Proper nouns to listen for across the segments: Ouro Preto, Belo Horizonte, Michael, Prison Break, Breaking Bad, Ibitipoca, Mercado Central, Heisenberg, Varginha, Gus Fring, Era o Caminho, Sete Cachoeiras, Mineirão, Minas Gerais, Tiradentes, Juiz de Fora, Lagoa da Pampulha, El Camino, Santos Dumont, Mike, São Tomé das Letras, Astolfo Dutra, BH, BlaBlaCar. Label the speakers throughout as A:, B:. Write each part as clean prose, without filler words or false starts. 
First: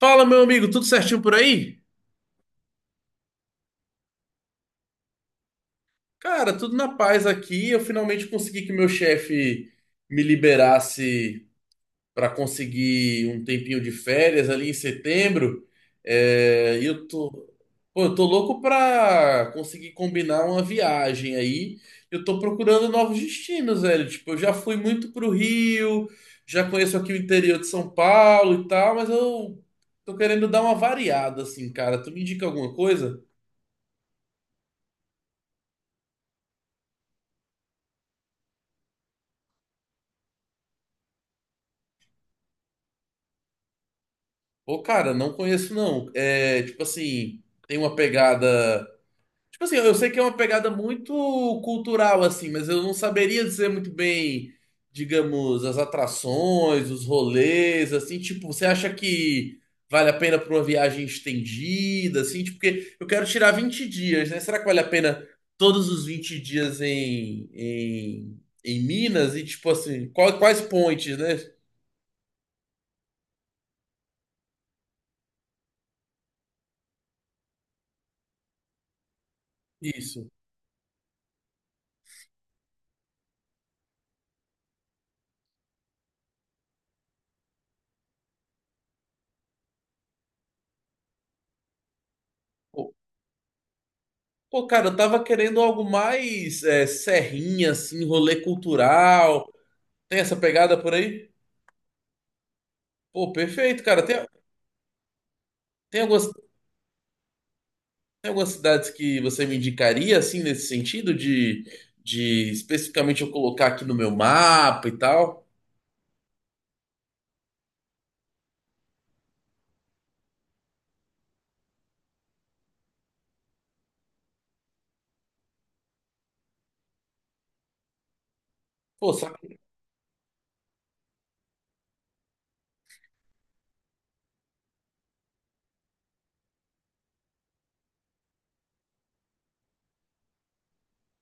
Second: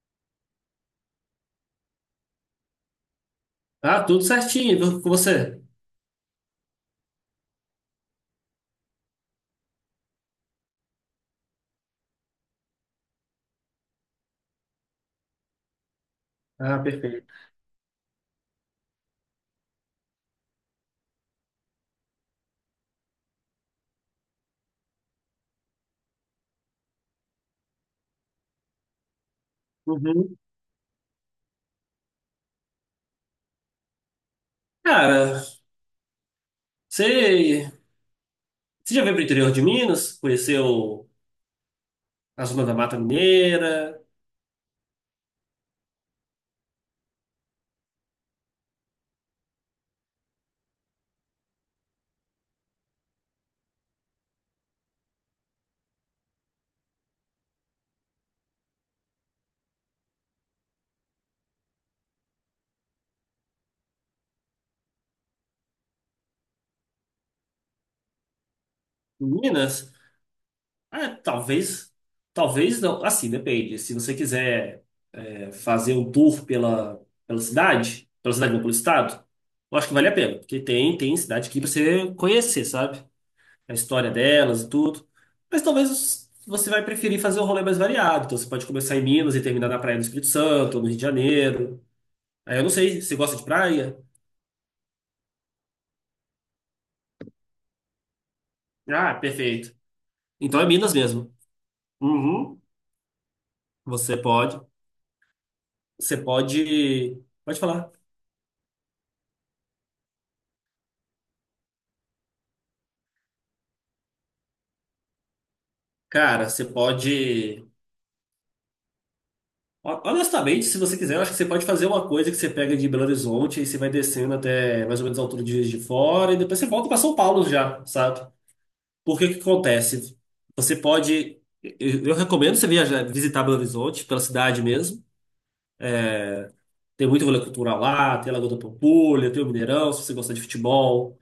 A: Fala, meu amigo, tudo certinho por aí?
B: Ah, tudo certinho. E com você?
A: Cara, tudo na paz aqui. Eu finalmente consegui que meu chefe me liberasse para conseguir um tempinho de férias ali em setembro. É,
B: Ah,
A: e
B: perfeito.
A: pô, eu tô louco para conseguir combinar uma viagem aí. Eu tô procurando novos destinos, velho. Tipo, eu já fui muito pro Rio, já conheço aqui o interior de São Paulo e tal, mas eu tô
B: Uhum.
A: querendo dar uma variada assim, cara. Tu me indica alguma coisa?
B: Cara, você, você já veio pro interior de Minas? Conheceu a zona da Mata Mineira.
A: Ô, cara, não conheço não. É, tipo assim, tem uma pegada. Tipo assim, eu sei que é uma pegada muito cultural, assim, mas eu não saberia dizer muito bem, digamos, as atrações, os rolês, assim, tipo, você acha que vale a pena pra uma viagem estendida, assim, tipo, porque eu quero tirar 20 dias, né? Será que vale a pena todos os 20 dias em
B: Em
A: Minas? E, tipo
B: Minas?
A: assim, quais
B: Ah,
A: pontes, né?
B: talvez, talvez não. Assim, depende. Se você quiser fazer um tour pela, pela cidade não, pelo estado, eu acho que vale a
A: Isso.
B: pena, porque tem, tem cidade aqui pra você conhecer, sabe? A história delas e tudo. Mas talvez você vai preferir fazer um rolê mais variado. Então você pode começar em Minas e terminar na praia do Espírito Santo, ou no Rio de Janeiro. Aí eu não sei, você gosta de praia?
A: Pô, cara, eu tava querendo algo mais serrinha, assim, rolê
B: Ah,
A: cultural.
B: perfeito.
A: Tem essa
B: Então é
A: pegada por
B: Minas
A: aí?
B: mesmo. Uhum.
A: Pô, perfeito, cara.
B: Você pode,
A: Tem
B: você
A: algumas,
B: pode, pode falar.
A: tem algumas cidades que você me indicaria, assim, nesse sentido de especificamente eu colocar aqui no meu mapa e tal?
B: Cara, você pode, honestamente, se você quiser, eu acho que você pode fazer uma coisa que você pega de Belo Horizonte e você vai descendo até mais ou menos a altura de Juiz de Fora e depois você volta para São Paulo já, sabe?
A: Pô,
B: Porque o que
A: sabe?
B: acontece? Você pode. Eu recomendo você viajar, visitar Belo Horizonte, pela cidade mesmo. Tem muito rolê cultural lá, tem a Lagoa da Pampulha, tem o Mineirão, se você gosta de futebol.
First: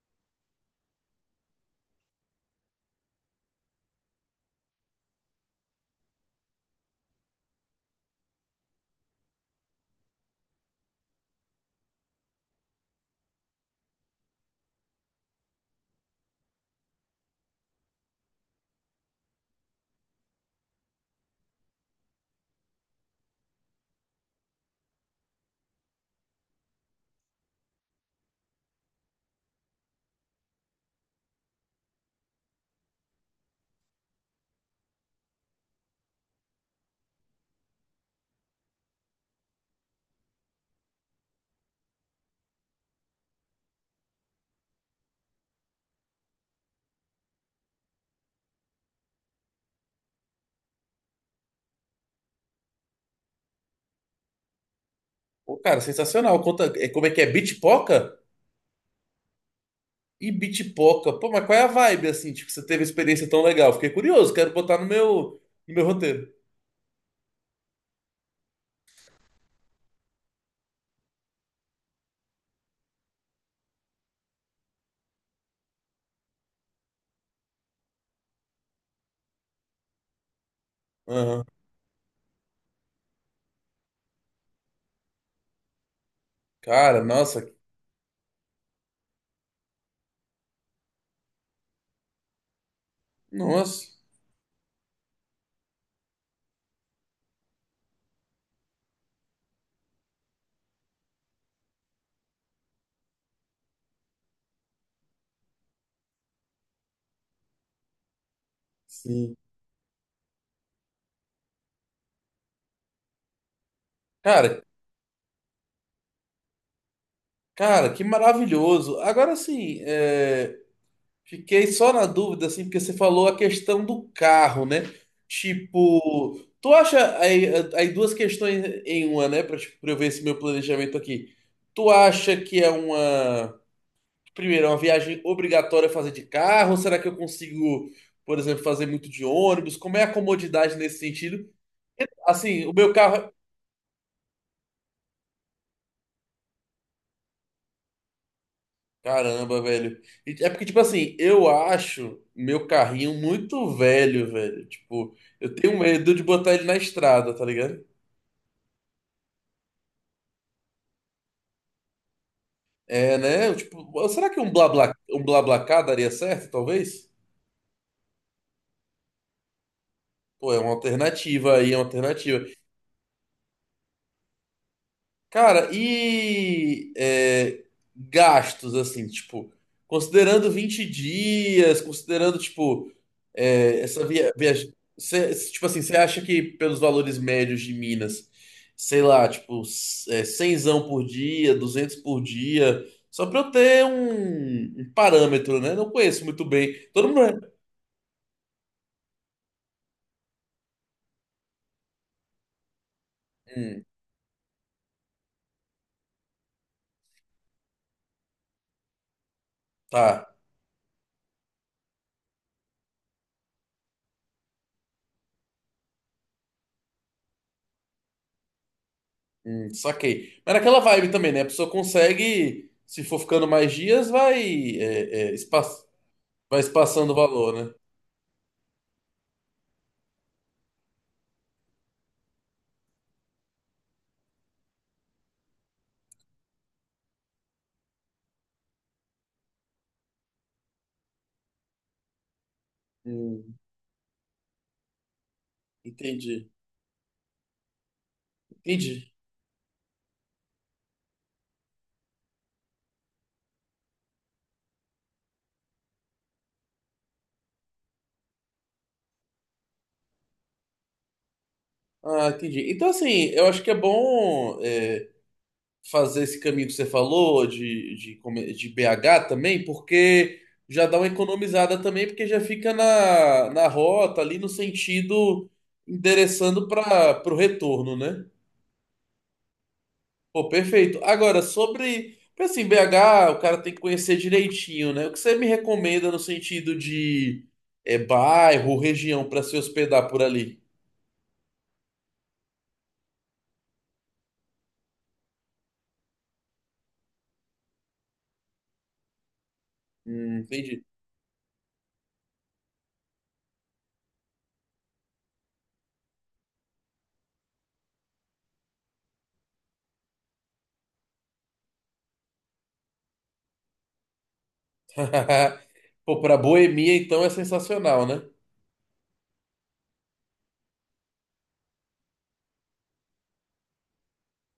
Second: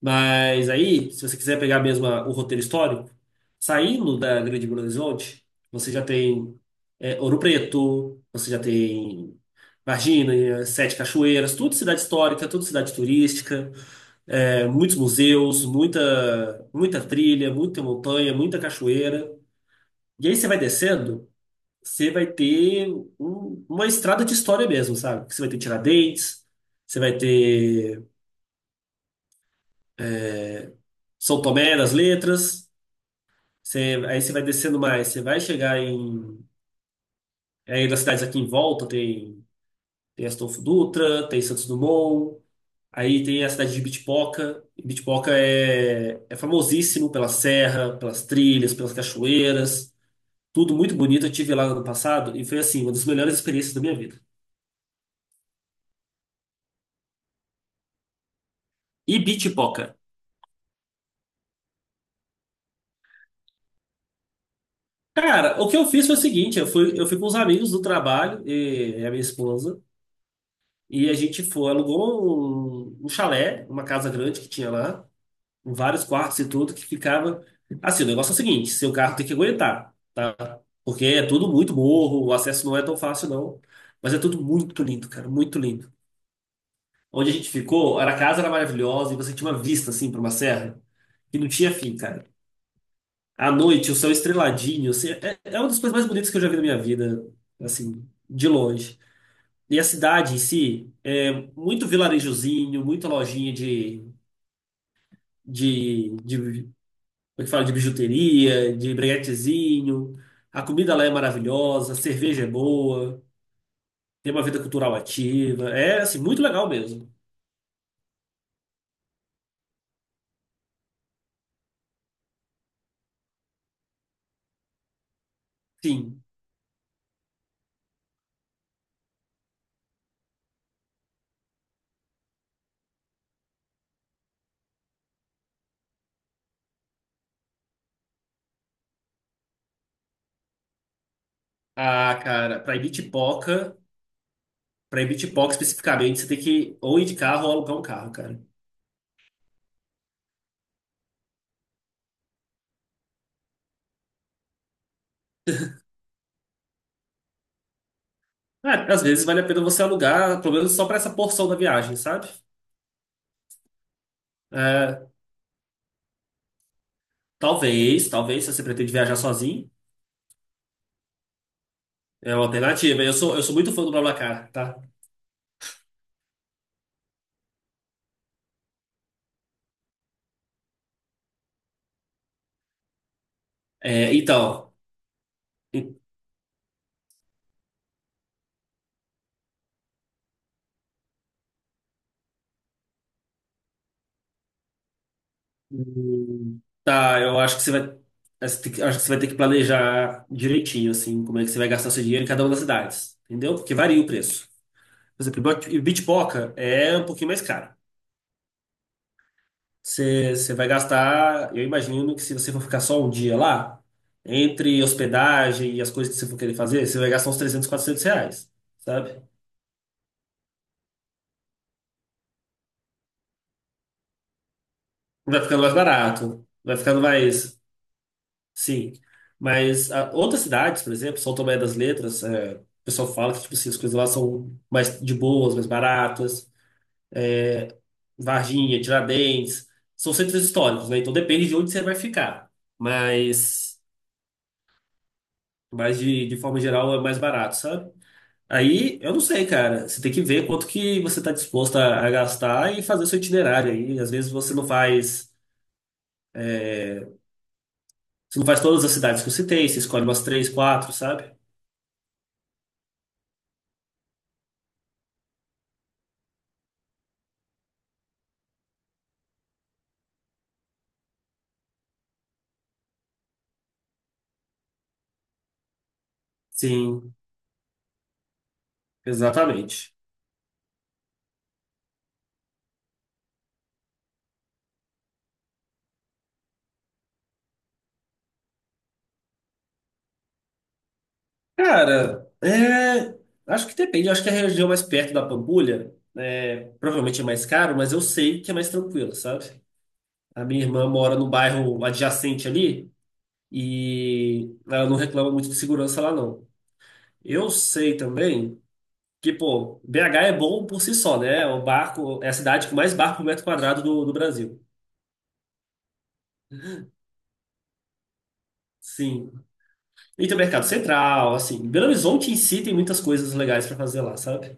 B: Mas aí, se você quiser pegar mesmo o roteiro histórico, saindo da Grande Belo Horizonte, você já tem Ouro Preto, você já tem Varginha, Sete Cachoeiras, tudo cidade histórica, tudo cidade turística. É, muitos museus, muita, muita trilha, muita montanha, muita cachoeira. E aí você vai descendo, você vai ter uma estrada de história mesmo, sabe? Você vai ter Tiradentes, você vai ter São Tomé das Letras, aí você vai descendo mais, você vai chegar em... Aí nas cidades aqui em volta tem, tem Astolfo Dutra, tem Santos Dumont, aí tem a cidade de Bitipoca. E Bitipoca é, é famosíssimo pela serra, pelas trilhas, pelas cachoeiras, tudo muito bonito. Eu tive lá no ano passado e foi assim, uma das melhores experiências da minha vida.
A: Pô, cara, sensacional. Conta, como é que é? Bitpoca?
B: E Bitipoca.
A: E Bitpoca? Pô, mas qual é a vibe, assim? Tipo, você teve experiência tão legal. Fiquei curioso, quero botar no meu,
B: Cara, o
A: no
B: que
A: meu
B: eu fiz foi o
A: roteiro.
B: seguinte, eu fui com os amigos do trabalho e a minha esposa, e a gente foi, alugou um chalé, uma casa grande que tinha lá, com vários quartos e tudo, que ficava... Assim, o negócio é o seguinte, seu carro tem que aguentar, tá? Porque é
A: Aham.
B: tudo muito morro, o acesso não é tão fácil não, mas é tudo muito lindo, cara, muito lindo.
A: Cara,
B: Onde a
A: nossa.
B: gente ficou, era a casa era maravilhosa e você tinha uma vista, assim, para uma serra, que não tinha fim, cara. À noite,
A: Nossa.
B: o céu estreladinho, assim, é uma das coisas mais bonitas que eu já vi na minha vida, assim, de longe. E a cidade em si é muito vilarejozinho, muita lojinha de como é que fala, de bijuteria, de
A: Sim.
B: breguetezinho. A comida lá é maravilhosa, a cerveja é boa, tem uma vida
A: Cara,
B: cultural ativa. É, assim, muito legal mesmo.
A: Que maravilhoso. Agora sim, fiquei só na dúvida, assim, porque você falou a questão do carro, né?
B: Sim.
A: Tipo, tu acha aí duas questões em uma, né? Tipo, pra eu ver esse meu planejamento aqui. Tu acha que é uma, primeiro, é uma viagem obrigatória fazer de carro? Será que eu consigo, por exemplo, fazer muito de ônibus? Como é a comodidade nesse sentido?
B: Ah, cara,
A: Assim, o meu carro.
B: Pra ir Bitipoca especificamente, você tem que ou ir de carro ou alugar um carro, cara.
A: Caramba, velho. E porque, tipo assim, eu acho meu carrinho muito velho, velho. Tipo, eu tenho medo de botar ele na estrada, tá ligado?
B: É, às vezes vale a pena você alugar, pelo menos só para essa porção da viagem, sabe?
A: É, né? Tipo, será que um blabla,
B: É,
A: um BlaBlaCar daria certo, talvez?
B: talvez, talvez, se você pretende viajar sozinho,
A: Pô, é uma alternativa aí, é uma
B: é
A: alternativa.
B: uma alternativa. Eu sou muito fã do BlaBlaCar, tá?
A: Cara, e gastos, assim, tipo, considerando 20 dias, considerando, tipo, essa
B: É, então,
A: viagem. Tipo assim,
B: e-
A: você acha que pelos valores médios de Minas, sei lá, tipo, 100zão por dia, 200 por dia, só pra eu ter um parâmetro, né? Não conheço muito bem. Todo
B: tá, eu
A: mundo. é-
B: acho que você vai, acho que você vai ter que planejar direitinho, assim, como é que você vai gastar seu dinheiro em cada uma das cidades, entendeu? Porque
A: Hum,
B: varia o preço. Por exemplo, Ibitipoca é um pouquinho mais caro.
A: tá,
B: Você vai gastar, eu imagino que se você for ficar só um dia lá, entre hospedagem e as coisas que você for querer fazer, você vai gastar uns 300, 400 reais, sabe?
A: saquei. Mas naquela vibe também, né? A pessoa consegue. Se for ficando mais dias, é, é,
B: Vai ficando mais barato,
A: vai se
B: vai ficando
A: passando o valor,
B: mais.
A: né?
B: Sim. Mas ah, outras cidades, por exemplo, São Tomé das Letras, é, o pessoal fala que tipo, assim, as coisas lá são mais de boas, mais baratas. Varginha, Tiradentes, são centros históricos, né? Então depende de onde você vai ficar.
A: Hum.
B: Mas, mas de
A: Entendi,
B: forma geral, é mais barato, sabe? Aí,
A: entendi.
B: eu não sei, cara. Você tem que ver quanto que você está disposto a gastar e fazer o seu itinerário aí. Às vezes você não faz todas as cidades que eu citei, você escolhe umas três, quatro, sabe?
A: Ah, entendi. Então, assim, eu acho que é bom fazer esse caminho que você falou de BH também, porque já dá uma economizada também, porque já fica na rota ali no sentido endereçando
B: Sim,
A: para o retorno, né?
B: exatamente.
A: Pô, perfeito. Agora, sobre, porque, assim, BH, o cara tem que conhecer direitinho, né? O que você me recomenda no sentido de bairro, região para se hospedar por ali?
B: Cara, é, acho que depende. Acho que a região mais perto da Pampulha é, provavelmente é mais caro, mas eu sei que é mais tranquilo, sabe? A minha
A: Entendi.
B: irmã mora no bairro adjacente ali e ela não reclama muito de segurança lá, não. Eu sei também. Que, pô, BH é bom por si só, né? É o barco, é a cidade com mais barco por metro quadrado do Brasil.
A: Pô, pra boemia, então, é sensacional, né?
B: Sim. E tem o Mercado Central, assim. Belo Horizonte em si tem muitas coisas legais pra fazer lá, sabe?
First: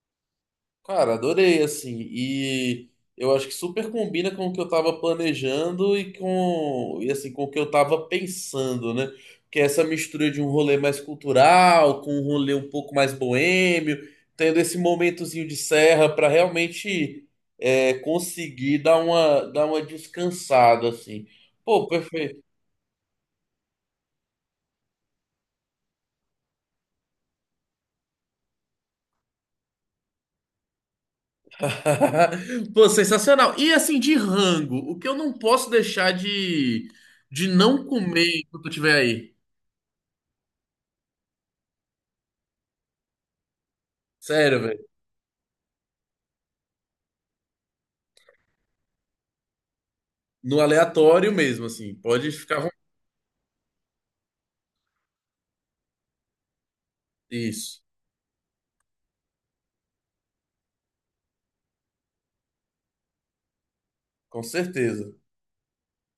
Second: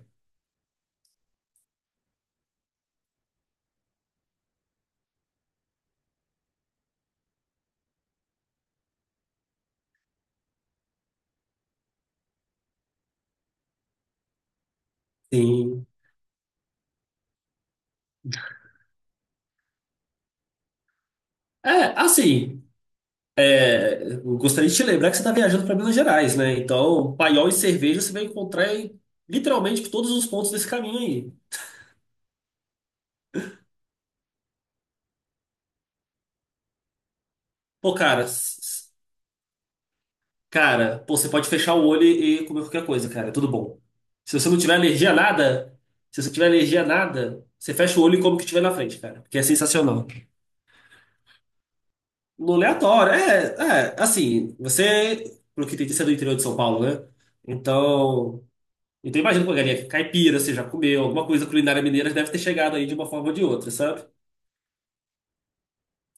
A: Cara, adorei, assim. E eu acho que super combina com o que eu tava planejando e com, e assim, com o que eu tava pensando, né? Que é essa mistura de um rolê mais cultural com um rolê um pouco mais boêmio, tendo esse momentozinho de
B: Sim.
A: serra pra realmente conseguir dar uma descansada, assim.
B: É,
A: Pô, perfeito.
B: assim, eu gostaria de te lembrar que você está viajando para Minas Gerais, né? Então, paiol e cerveja você vai encontrar em, literalmente todos os pontos desse caminho aí.
A: Pô, sensacional. E assim, de rango, o que eu não posso deixar de não
B: Pô, cara,
A: comer enquanto eu
B: s-
A: estiver aí?
B: Cara, pô, você pode fechar o olho e comer qualquer coisa, cara. É tudo bom. Se você não
A: Sério,
B: tiver
A: velho.
B: alergia a nada, se você tiver alergia a nada, você fecha o olho e come o que tiver na frente, cara. Porque é sensacional.
A: No aleatório mesmo, assim. Pode
B: No
A: ficar, à vontade.
B: aleatório, assim, você, pelo que entendi, você é do interior de São Paulo, né?
A: Isso,
B: Então, então imagina que a galinha caipira, você já comeu, alguma coisa culinária mineira deve ter chegado aí de uma forma ou de outra, sabe?
A: com certeza.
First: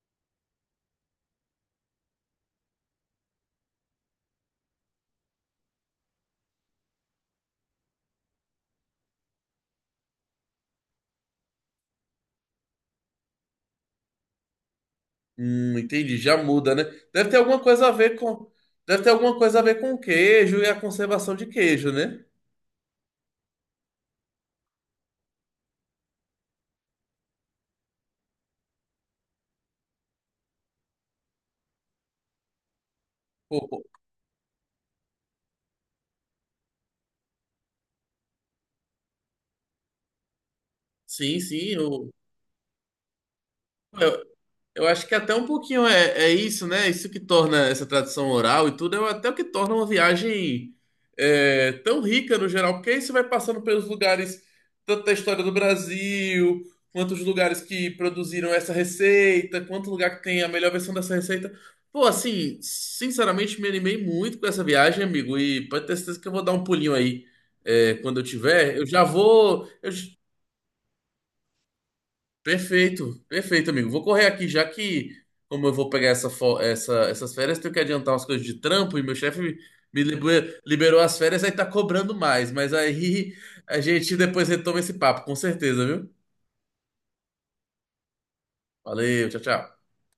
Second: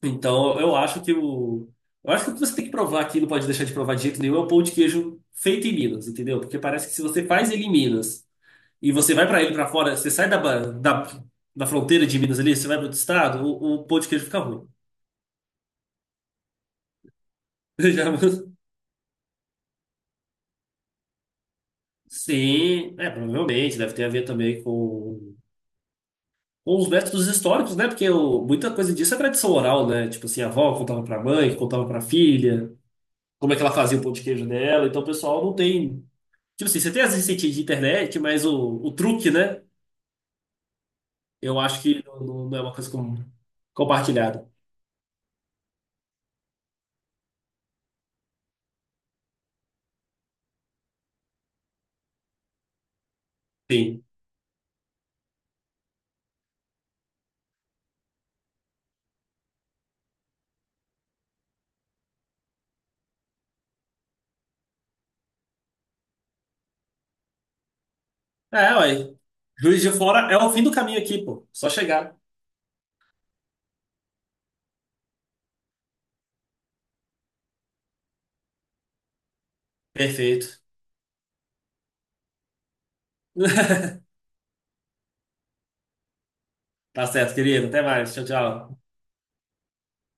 B: Então, eu acho que o. Eu acho que o que você tem que provar aqui, não pode deixar de provar de jeito nenhum, é o pão de queijo feito em Minas, entendeu? Porque parece que se você faz ele em Minas. E você vai para ele para fora, você sai da da fronteira de Minas ali, você vai para outro estado, o pão de queijo fica ruim.
A: Entendi. Já muda, né? Deve ter alguma coisa a ver
B: Já-
A: com. Deve ter alguma coisa a ver com queijo e a conservação de queijo, né?
B: Sim, é, provavelmente, deve ter a ver também com os métodos históricos, né? Porque muita coisa disso é tradição oral, né? Tipo assim, a avó contava para a mãe, contava para a filha, como é que
A: Pô,
B: ela
A: pô.
B: fazia o pão de queijo dela, então o pessoal não tem. Tipo assim, você tem as receitinhas de internet, mas o truque, né?
A: Sim,
B: Eu acho que
A: sim.
B: não é uma coisa
A: Eu,
B: compartilhada.
A: Eu acho que até um pouquinho é isso, né? Isso que torna essa tradição oral e tudo, é até o que torna uma viagem tão rica no geral, porque aí você vai passando pelos
B: Sim.
A: lugares, tanto da história do Brasil, quanto os lugares que produziram essa receita, quanto lugar que tem a melhor versão dessa receita. Pô, assim, sinceramente me animei muito com essa viagem, amigo, e pode ter certeza que eu vou dar um pulinho aí quando eu
B: É,
A: tiver. Eu já
B: ué.
A: vou.
B: Juiz
A: Eu.
B: de Fora é o fim do caminho aqui, pô. Só chegar.
A: Perfeito, perfeito, amigo. Vou correr aqui, já que, como eu vou pegar essas férias, tenho que adiantar umas coisas de trampo e meu chefe me, me libe-
B: Perfeito.
A: liberou as férias, aí tá cobrando mais. Mas aí a gente depois retoma esse papo, com certeza, viu?
B: Tá certo, querido. Até mais. Tchau, tchau.
A: Valeu, tchau, tchau.